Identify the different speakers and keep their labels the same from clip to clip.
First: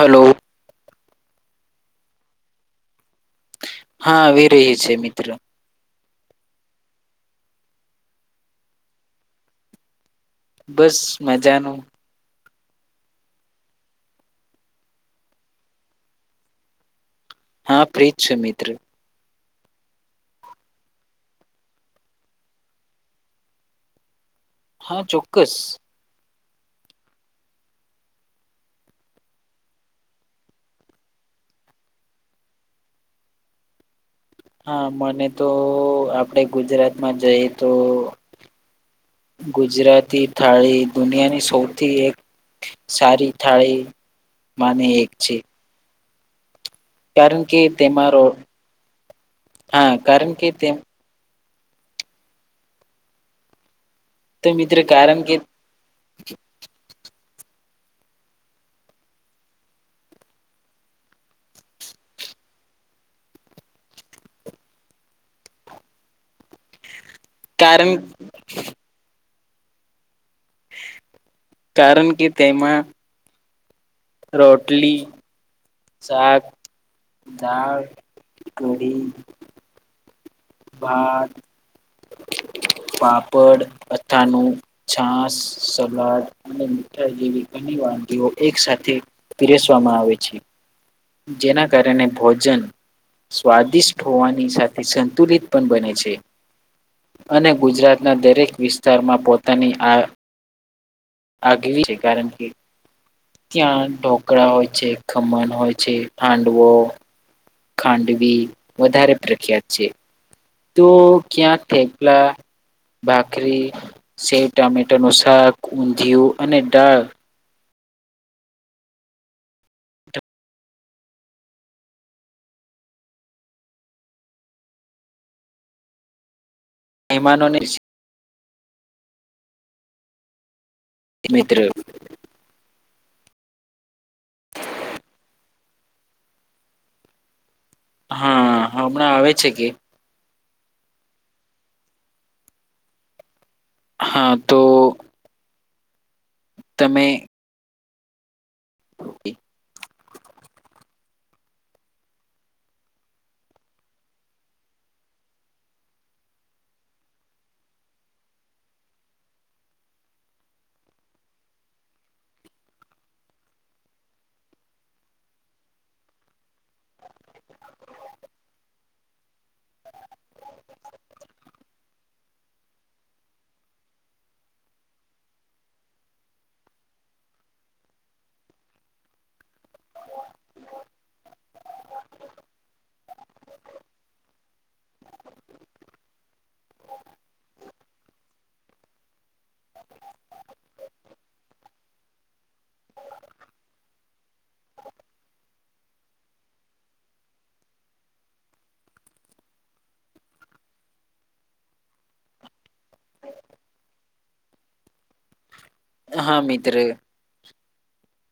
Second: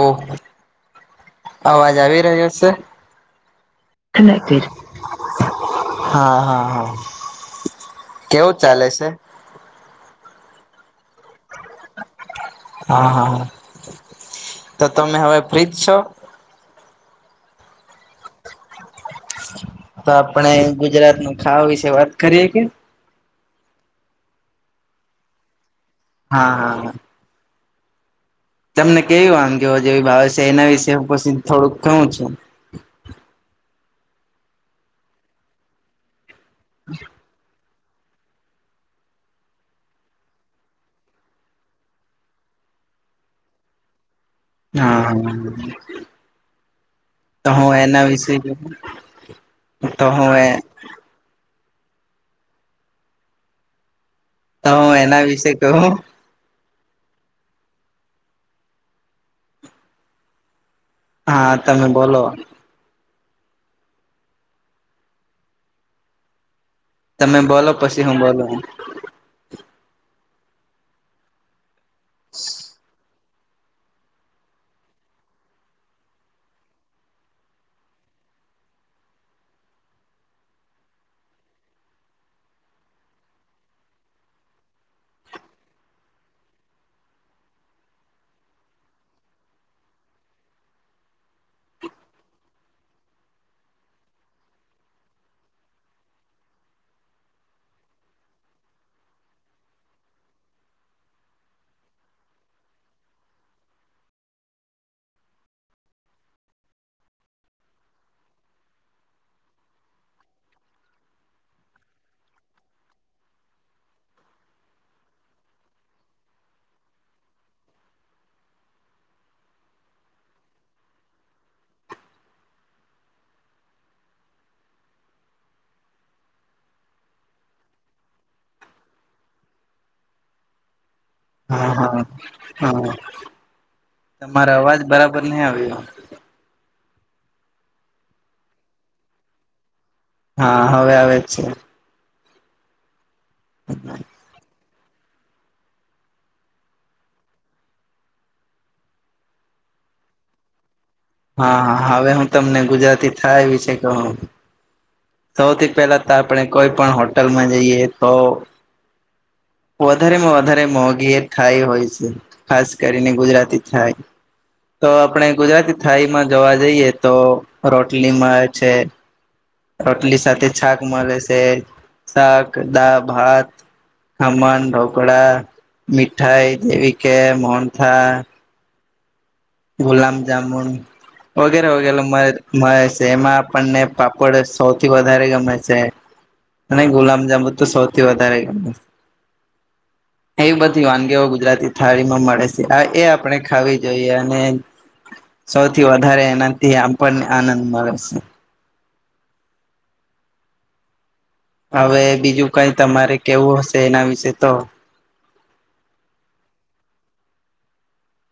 Speaker 1: ઓહ અવાજ આવી રહ્યો છે
Speaker 2: હા આવી રહી છે મિત્રો
Speaker 1: હા હા હા કેવું ચાલે છે
Speaker 2: બસ મજાનું
Speaker 1: હા હા તો તમે હવે ફ્રીજ છો
Speaker 2: હા પ્રીત છે મિત્ર
Speaker 1: તો આપણે ગુજરાત ન ખાવા વિશે વાત કરીએ કે
Speaker 2: હા ચોક્કસ
Speaker 1: હા હા હા તમને કેવી વાગીઓ જેવી ભાવ છે એના વિશે પછી થોડુંક કઉું છે [inaudible]
Speaker 2: હા મને તો આપડે ગુજરાતમાં જઈએ તો ગુજરાતી થાળી દુનિયાની સૌથી એક સારીી થળિ
Speaker 1: હા હા
Speaker 2: કારણ
Speaker 1: તો
Speaker 2: કે
Speaker 1: હું એના
Speaker 2: તેમાંરો
Speaker 1: વિશે
Speaker 2: હા
Speaker 1: તો
Speaker 2: કારણ
Speaker 1: હું એ
Speaker 2: કે તેમ તો મિત્ર
Speaker 1: તોું
Speaker 2: કારણ
Speaker 1: એના
Speaker 2: કે
Speaker 1: વિશે કું હા તમે બોલો તમે બોલો
Speaker 2: કારણ
Speaker 1: પછી હું બોલો
Speaker 2: કારણ કે તેમાં રોટલી સાાક દાળ કઢડી ભત
Speaker 1: હ [inaudible]
Speaker 2: પાપડ અથાણું છાસ સલાદ અને મીઠાઈ જેવી ઘણી વા ી એક સાથે પીરેસવામાં આવે છે જેના કારણે ભોજન સ્વાદિષ્ટ હોવાની સાથે સંતુલિત પણ બને છે અને ગુજરાતના દરેક વિસ્તારમાં પોતાની આ આગવી છે કારણ કે ત્યાં ઢોકળા હોય છે ખમણ હોય છે હાડવો ખાંડવી વધારે પ્રખ્યાત છે તું ક્યાંક થ પલા ભાખરી શેવ ટામેટાનુંશાક ઊંધિયુ અને દાળ મહેમાનોને મિત્ર
Speaker 1: હા હા હા. તમારો અવાજ બરાબર નહી આવ્યો.
Speaker 2: હા હમણાં આવે છે, કે.
Speaker 1: હા હવે આવે જ છે.
Speaker 2: હા તો. તમે. ઓકેકે [unintelligible]
Speaker 1: હા હા હવે હું તમને ગુજરાતી થાય વિશે કહું. સૌથી પહેલા તો આપણે કોઈ પણ હોટલમાં જઈએ તો. વધારે માં વધારે મોંઘી એ થાય હોય છે, ખાસ કરીને ગુજરાતી થાય. તો આપણે ગુજરાતી થાઈમાં જોવા જઈએ તો રોટલીમાં છે. રોટલી સાથે છાક માગે છે, શાક દા ભાત. ખમન ઢોકળા મીઠાઈ જેવી કે મોનથા. ગુલાબ જામન વગેરે વગેરે [unintelligible] મળે છે, એમાં આપણને પાપડ સૌથી વધારે ગમે છે. [inaudible] એવી બધી વાનગીઓ ગુજરાતી થાળી માં મળે છે, આ એ આપણે ખાવી જોઈએ. સૌથી વધારે એનાથી આમ પણને આનંદ મળે છે. હવે બીજું કઈ તમારે કેવું હશે એના વિશે તો
Speaker 2: હા.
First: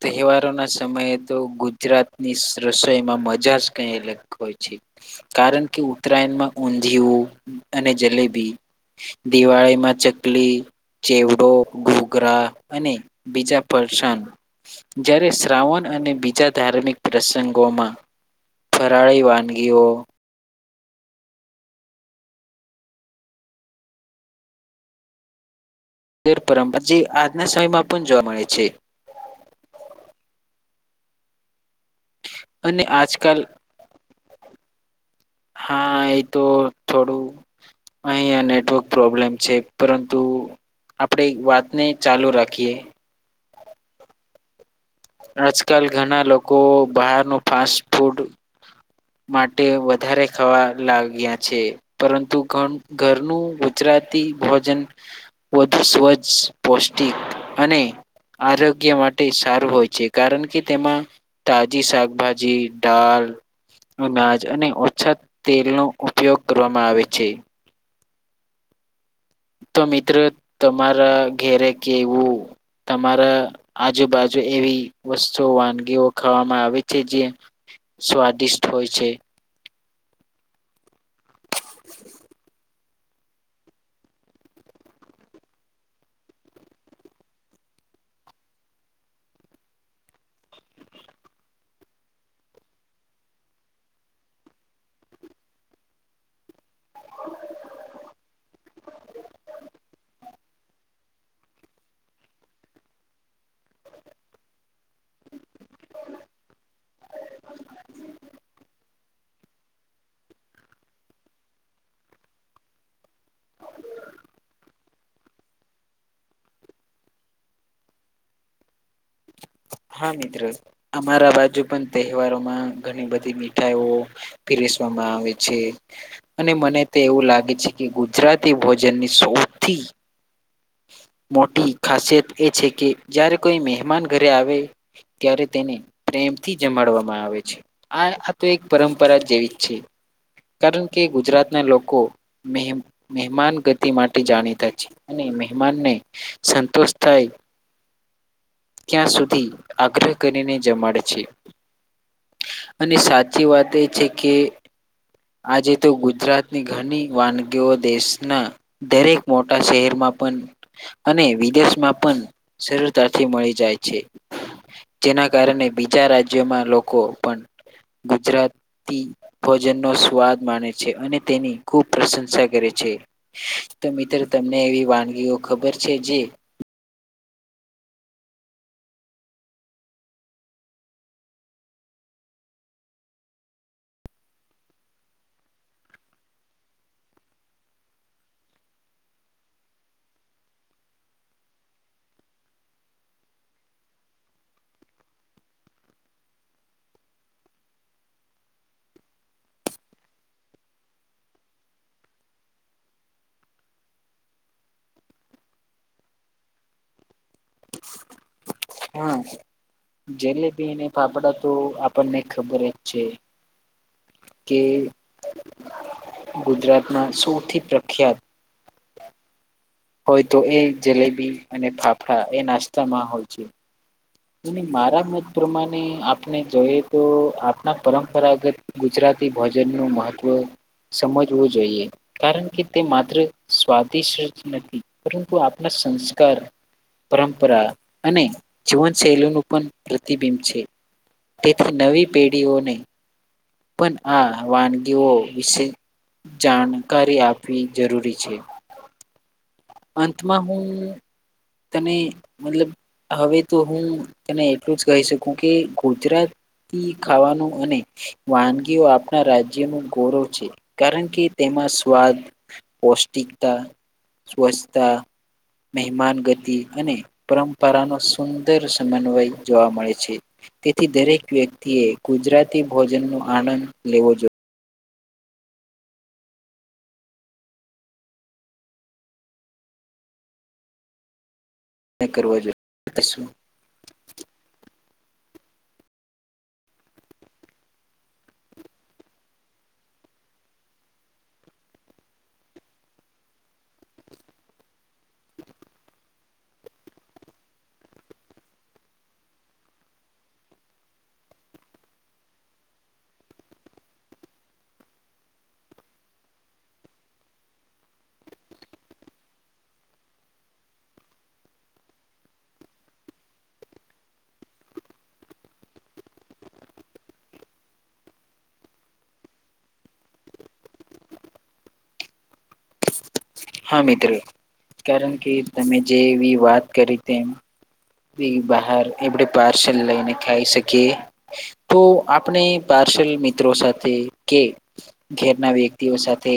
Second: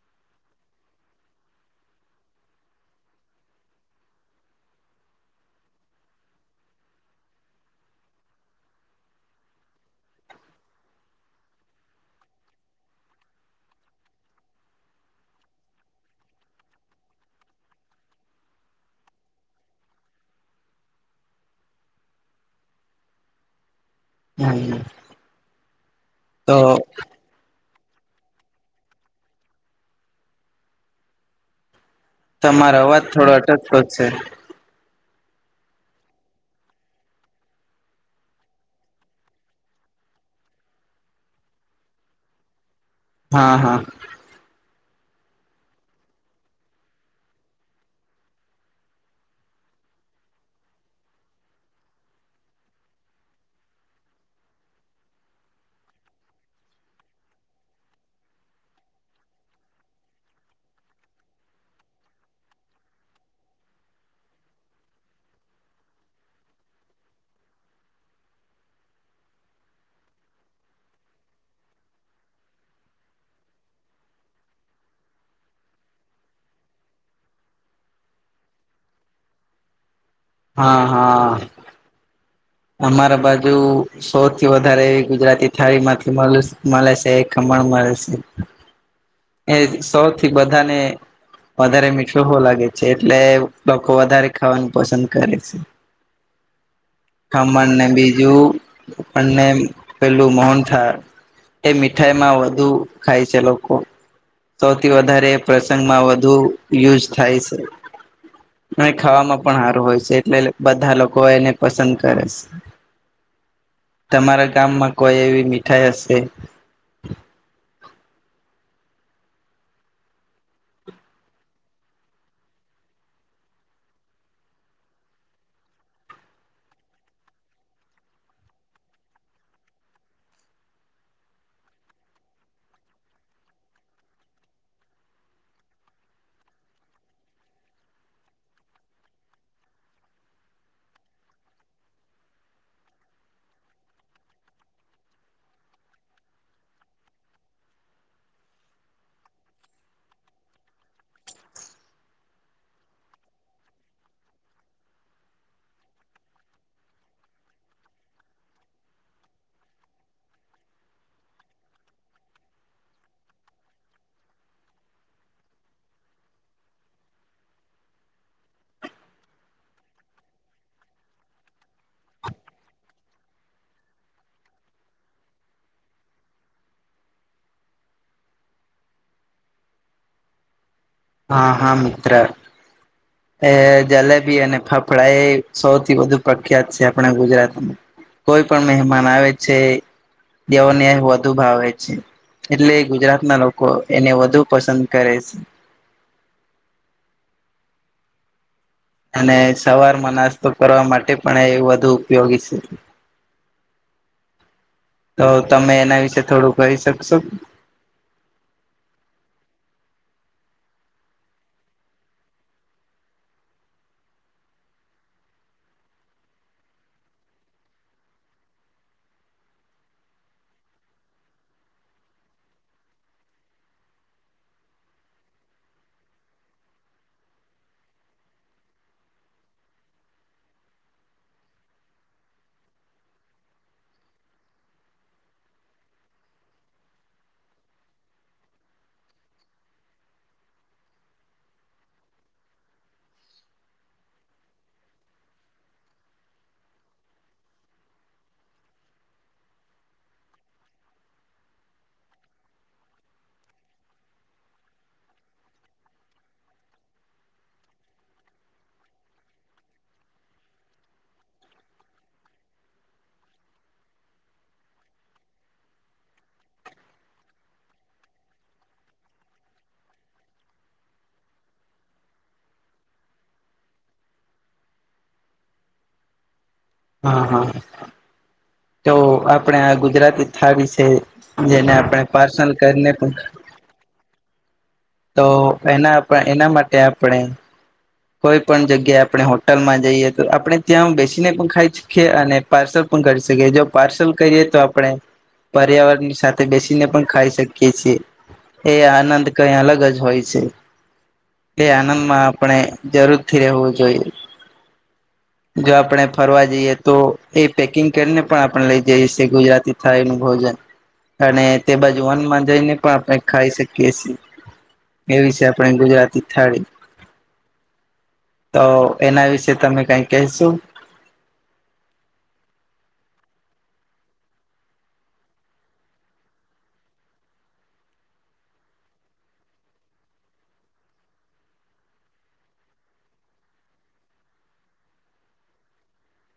Speaker 2: તહેવારો ના સમયે તો ગુજરાતની રસોઈમાં મજા જ કઈ અલગ હોય છે. કારણ કે ઉત્તરાયણમાં ઊંધીયું અને જલેબી દિવાળી માં ચકલી ચેવડો ઘોગરા અને બીજા પરસાન જ્યારે શ્રાવણ અને બીજા ધાર્મિક પ્રસંગોમાં ફરાળી વાનગીઓ
Speaker 1: હમ્મ.
Speaker 2: તેર પરંપરા જે આજના સમયમાં પણ જોવા મળે છે.
Speaker 1: તમારો
Speaker 2: અને
Speaker 1: અવાજ થોડો
Speaker 2: આજકાલ
Speaker 1: અટચતો છે.
Speaker 2: હા એ તો થોડું અહીં નેટવર્ક પ્રોબ્લેમ છે, પરંતુ આપણે વાતને ચાલુ રાખીએ.
Speaker 1: હા હા.
Speaker 2: આજકાલ ઘણા લોકો બહાર ન ફાસ્ટ ફૂડ માટે વધારે ખાવા લાગ્યા છે, પરંતુ [unintelligible] ઘરનું ગુજરાત ભોજન વધુ સ્વસ્થ પૌષ્ટિક અને આરોગ્ય માટે સારું હોય છે, કારણ કે તેમાં તાજી શાકભાજી દાળ અનાજ અને ઓછા તેલનો ઉપયોગ કરવામાં આવે છે. તો મિત્રો તમારા ઘરે કેવું તમારા આજુબાજુ એવી વસ્તુઓ વાનગીઓ ખાવામાં આવે છે, જે સ્વાદિષ્ટ હોય છે.
Speaker 1: હા હા. અમારા બાજુ સૌથી વધારે એવી ગુજરાતી થાળી માંથી મળે છે, ખમણ મળ છે, એ સૌથી બધાને વધારે મીઠો હોવ લાગે છે, એટલે લોકો વધારે ખાવાનું પસંદ કરે છે. [inaudible] ખમણને બીજુંને પેલું [unintelligible] થાય એ મીઠાઈ માં વધુ ખાય છે, લોકો સૌથી વધારે પ્રસંગમાં વધુ યુઝ થાય છે, અને ખાવામાં પણ સારું હોય છે, એટલે બધા લોકો એને પસંદ કરે છે. તમારા ગામમાં કોઈ એવી મીઠાઈ હશે [inaudible]
Speaker 2: હા મિત્રો અમારા બાજુ પણ તહેવારોમાં ઘણી બધી મીઠાઈઓ પીરેસવા વામે છે, અને મને તો એવું લાગે છે, કે ગુજરાતી ભોજનની સૌથી મોટી ખાસિયત એ છે, કે જારે કોઈ મહેમાન ઘરે આવે ત્યારે તેને પ્રેમથી જમાડવામાં આવે છે, આ આ તો એક પરંપરા જેવી જ છે. કારણ કે ગુજરાતના લોકો મહે મેહમાન ગતિ માટે જાણીતા છે, અને મહેમાનને સંતોષ થાય ત્યાં સુધી આગ્રહ કરીને જમાડે છે. અને સાચી વાત એ છે, કે આજે તો ગુજરાતની ઘણી વાનગીઓ દેશના દરેક મોટા શહેરમાં પણ અને વિદેશમાં પણ સરળતાથી મળી જાય છે. જેના કારણે બીજા રાજ્યોમાં લોકો પણ ગુજરાતી ભોજનનો સ્વાદ માને છે, અને તેની ખુબ પ્રશંસા કરે છે, તો મિત્રો તમને એવી વાનગીઓ ખબર છે? જે
Speaker 1: હા હા મિત્ર એ જલેબી અને ફફડા એ સૌથી વધુ પ્રખ્યાત છે, આપણા ગુજરાતમાં કોઈ પણ મહેમાન આવે છે, દેવોને વધુ ભાવે છે. એટલે ગુજરાતના લોકો એને વધુ પસંદ કરે છે. અને સવારમાં નાસ્તો કરવા માટે પણ એ વધુ ઉપયોગી છે. તો તમે એના વિશે થોડું કરી શકશો?
Speaker 2: હા. જલેબી અને ફાફડાતો આપણને ખબર જ છે. કે ગુજરાતના સૌથી પ્રખ્યાત
Speaker 1: [inaudible]
Speaker 2: હોય તો એ જલેબી અને ફાફડા એ નાસ્તામાં હોય છે. મારા મત પ્રમાણે આપને જોઈએ તો આપણા પરંપરાગત ગુજરાત તી ભોજન નું મહત્વ સમજવું જોઈએ કારણ કે, તે માત્ર સ્વાદિષ્ટ જ નથી પરંતુ આપણા સંસ્કાર પરંપરા અને જીવન સેલુનું પણ પ્રતિબિંબ છે, તેથી નવી પેઢીઓને પણ આ વાનગીઓ વિશે જાણકારી આપવી જરૂરી છે. અંતમાં હું તને મતલબ હવે તો હું તને એટલું જ કહી શકું કે ગુજરાત તી ખાવાનું અને વાનગીઓ આપણા રાજ્યનું ગૌરવ છે, કારણ કે તેમ મા સ્વાદ, પૌષ્ટિકતા, સ્વચ્છતા મહેમાન ગતિ અને પરંપરાનો સુંદર સમન્વય જોવા મળે છે. તેથી દરેક વ્યક્તિએ ગુજરાતી ભોજનનો આનંદ લેવો જો
Speaker 1: હા હા તો આપણે આ ગુજરાતી થાળ વિશે જેને આપણે
Speaker 2: કરવો
Speaker 1: પાર્સલ કરીને
Speaker 2: જોઈએ
Speaker 1: પણ
Speaker 2: શું
Speaker 1: તો એના એના માટે આપણે કોઈ પણ જગ્યા આપણે હોટલમાં જઈએ તો આપણે ત્યાં બેસીને પણ ખાઈ શકીએ અને પાર્સલ પણ કરી શકીએ જો પાર્સલ કરીએ તો આપણે પર્યાવરણની સાથે બેસીને પણ ખાઈ શકીએ છીએ. એ આનંદ કઈ અલગ જ હોય છે. જરૂરથી રહેવું જોઈએ. જો આપણે ફરવા જઈએ તો એ પેકિંગ કરીને પણ આપણે લઇ જાય ગુજરાતી થાળીનુ ભોજન અને તે બાજુ વનમાં જઈને પણ આપણે ખાઈ શકીએ છીએ એવી છે, આપણી ગુજરાતી થાળી તો એના વિશે તમે કઈ કહેશુ? [inaudible]
Speaker 2: હા મિત્રો, કારણ કે તમે જે એવી વાત કરી તેમ બહાર એડ પાર્સલ લઈને ખાઈ શકીએ તો આપણે પા સલ મિત્રો સાથે કે ઘરના વ્યક્તિઓ સાથે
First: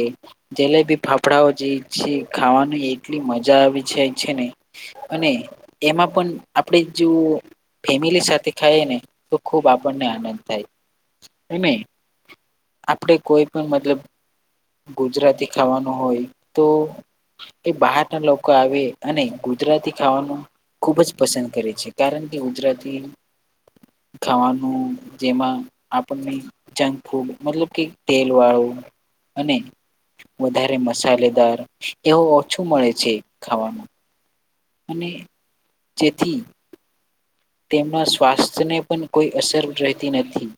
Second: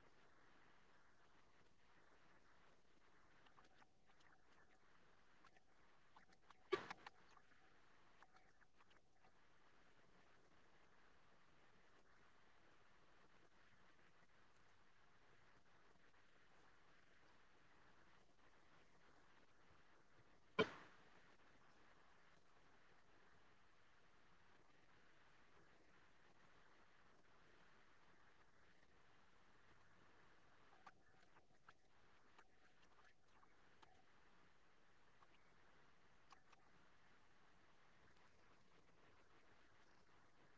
Speaker 2: જલેબી ફાફડાઓ જે છે ખાવાની એટલી મજા આવી જા છે ને અને એમાં પણ આપણે જો ફેમિલી સાથે ખાઈ ને તો ખુબ આપણને આનંદ થાય. એ નહી આપણે કોઈ પણ મતલબ ગુજરાતી ખાવાનું હોય તો એ બહાર ના લોકો આવે અને ગુજરાતી ખાવાનું ખુબ જ પસંદ કરે છે, કારણ કે ગુજરાતી ખાવાનું જેમાં આપણને જંક ફૂડ મતલબ કે તેલ વાળું અને વધારે મસાલેદાર એવું ઓછું મળે છે ખાવામાં. અને જેથી તેમના સ્વાસ્થ્યને પણ કોઈ અસર રહેતી નથી.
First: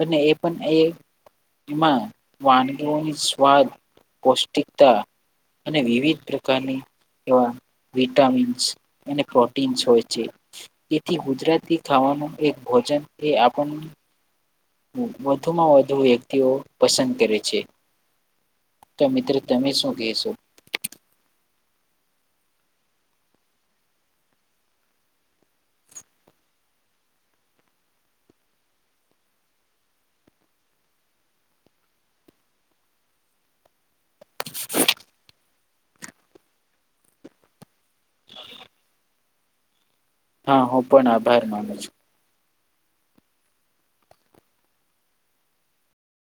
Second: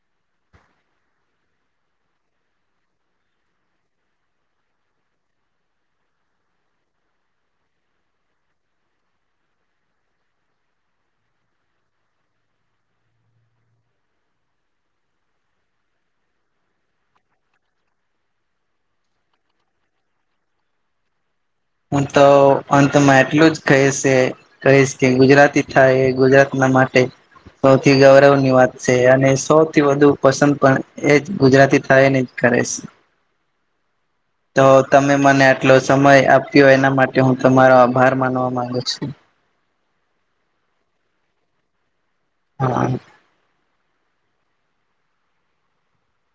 Speaker 2: અને એ પણ એ એમાં વાનગીઓની સ્વાદ, પૌષ્ટિકતા અને વિવિધ પ્રકારની એવા વિટામિન્સ એને પ્રોટીન્સ હોય છે. તેથી ગુજરાતી ખાવાનું એક ભોજન એ આપણન વધુમાં વધુ વ્યક્તિઓ પસંદ કરે છે. તો મિત્રો તમે શું કહેશો?
Speaker 1: હું તો અંતમાં એટલું જ કહીશે કહીશ કે ગુજરાતી થાય ગુજરાતમાં માટે સૌથી ગૌરવ ની વાત છે અને સૌથી વધુ પસંદ પણ એજ ગુજરાતી થાય ને કરેશ. તો તમે મને આટલો સમય આપ્યો એના માટે હું તમારો આભાર માનવા માંગુ છું.
Speaker 2: હા, હું પણ આભાર માનું છું.
Speaker 1: હા.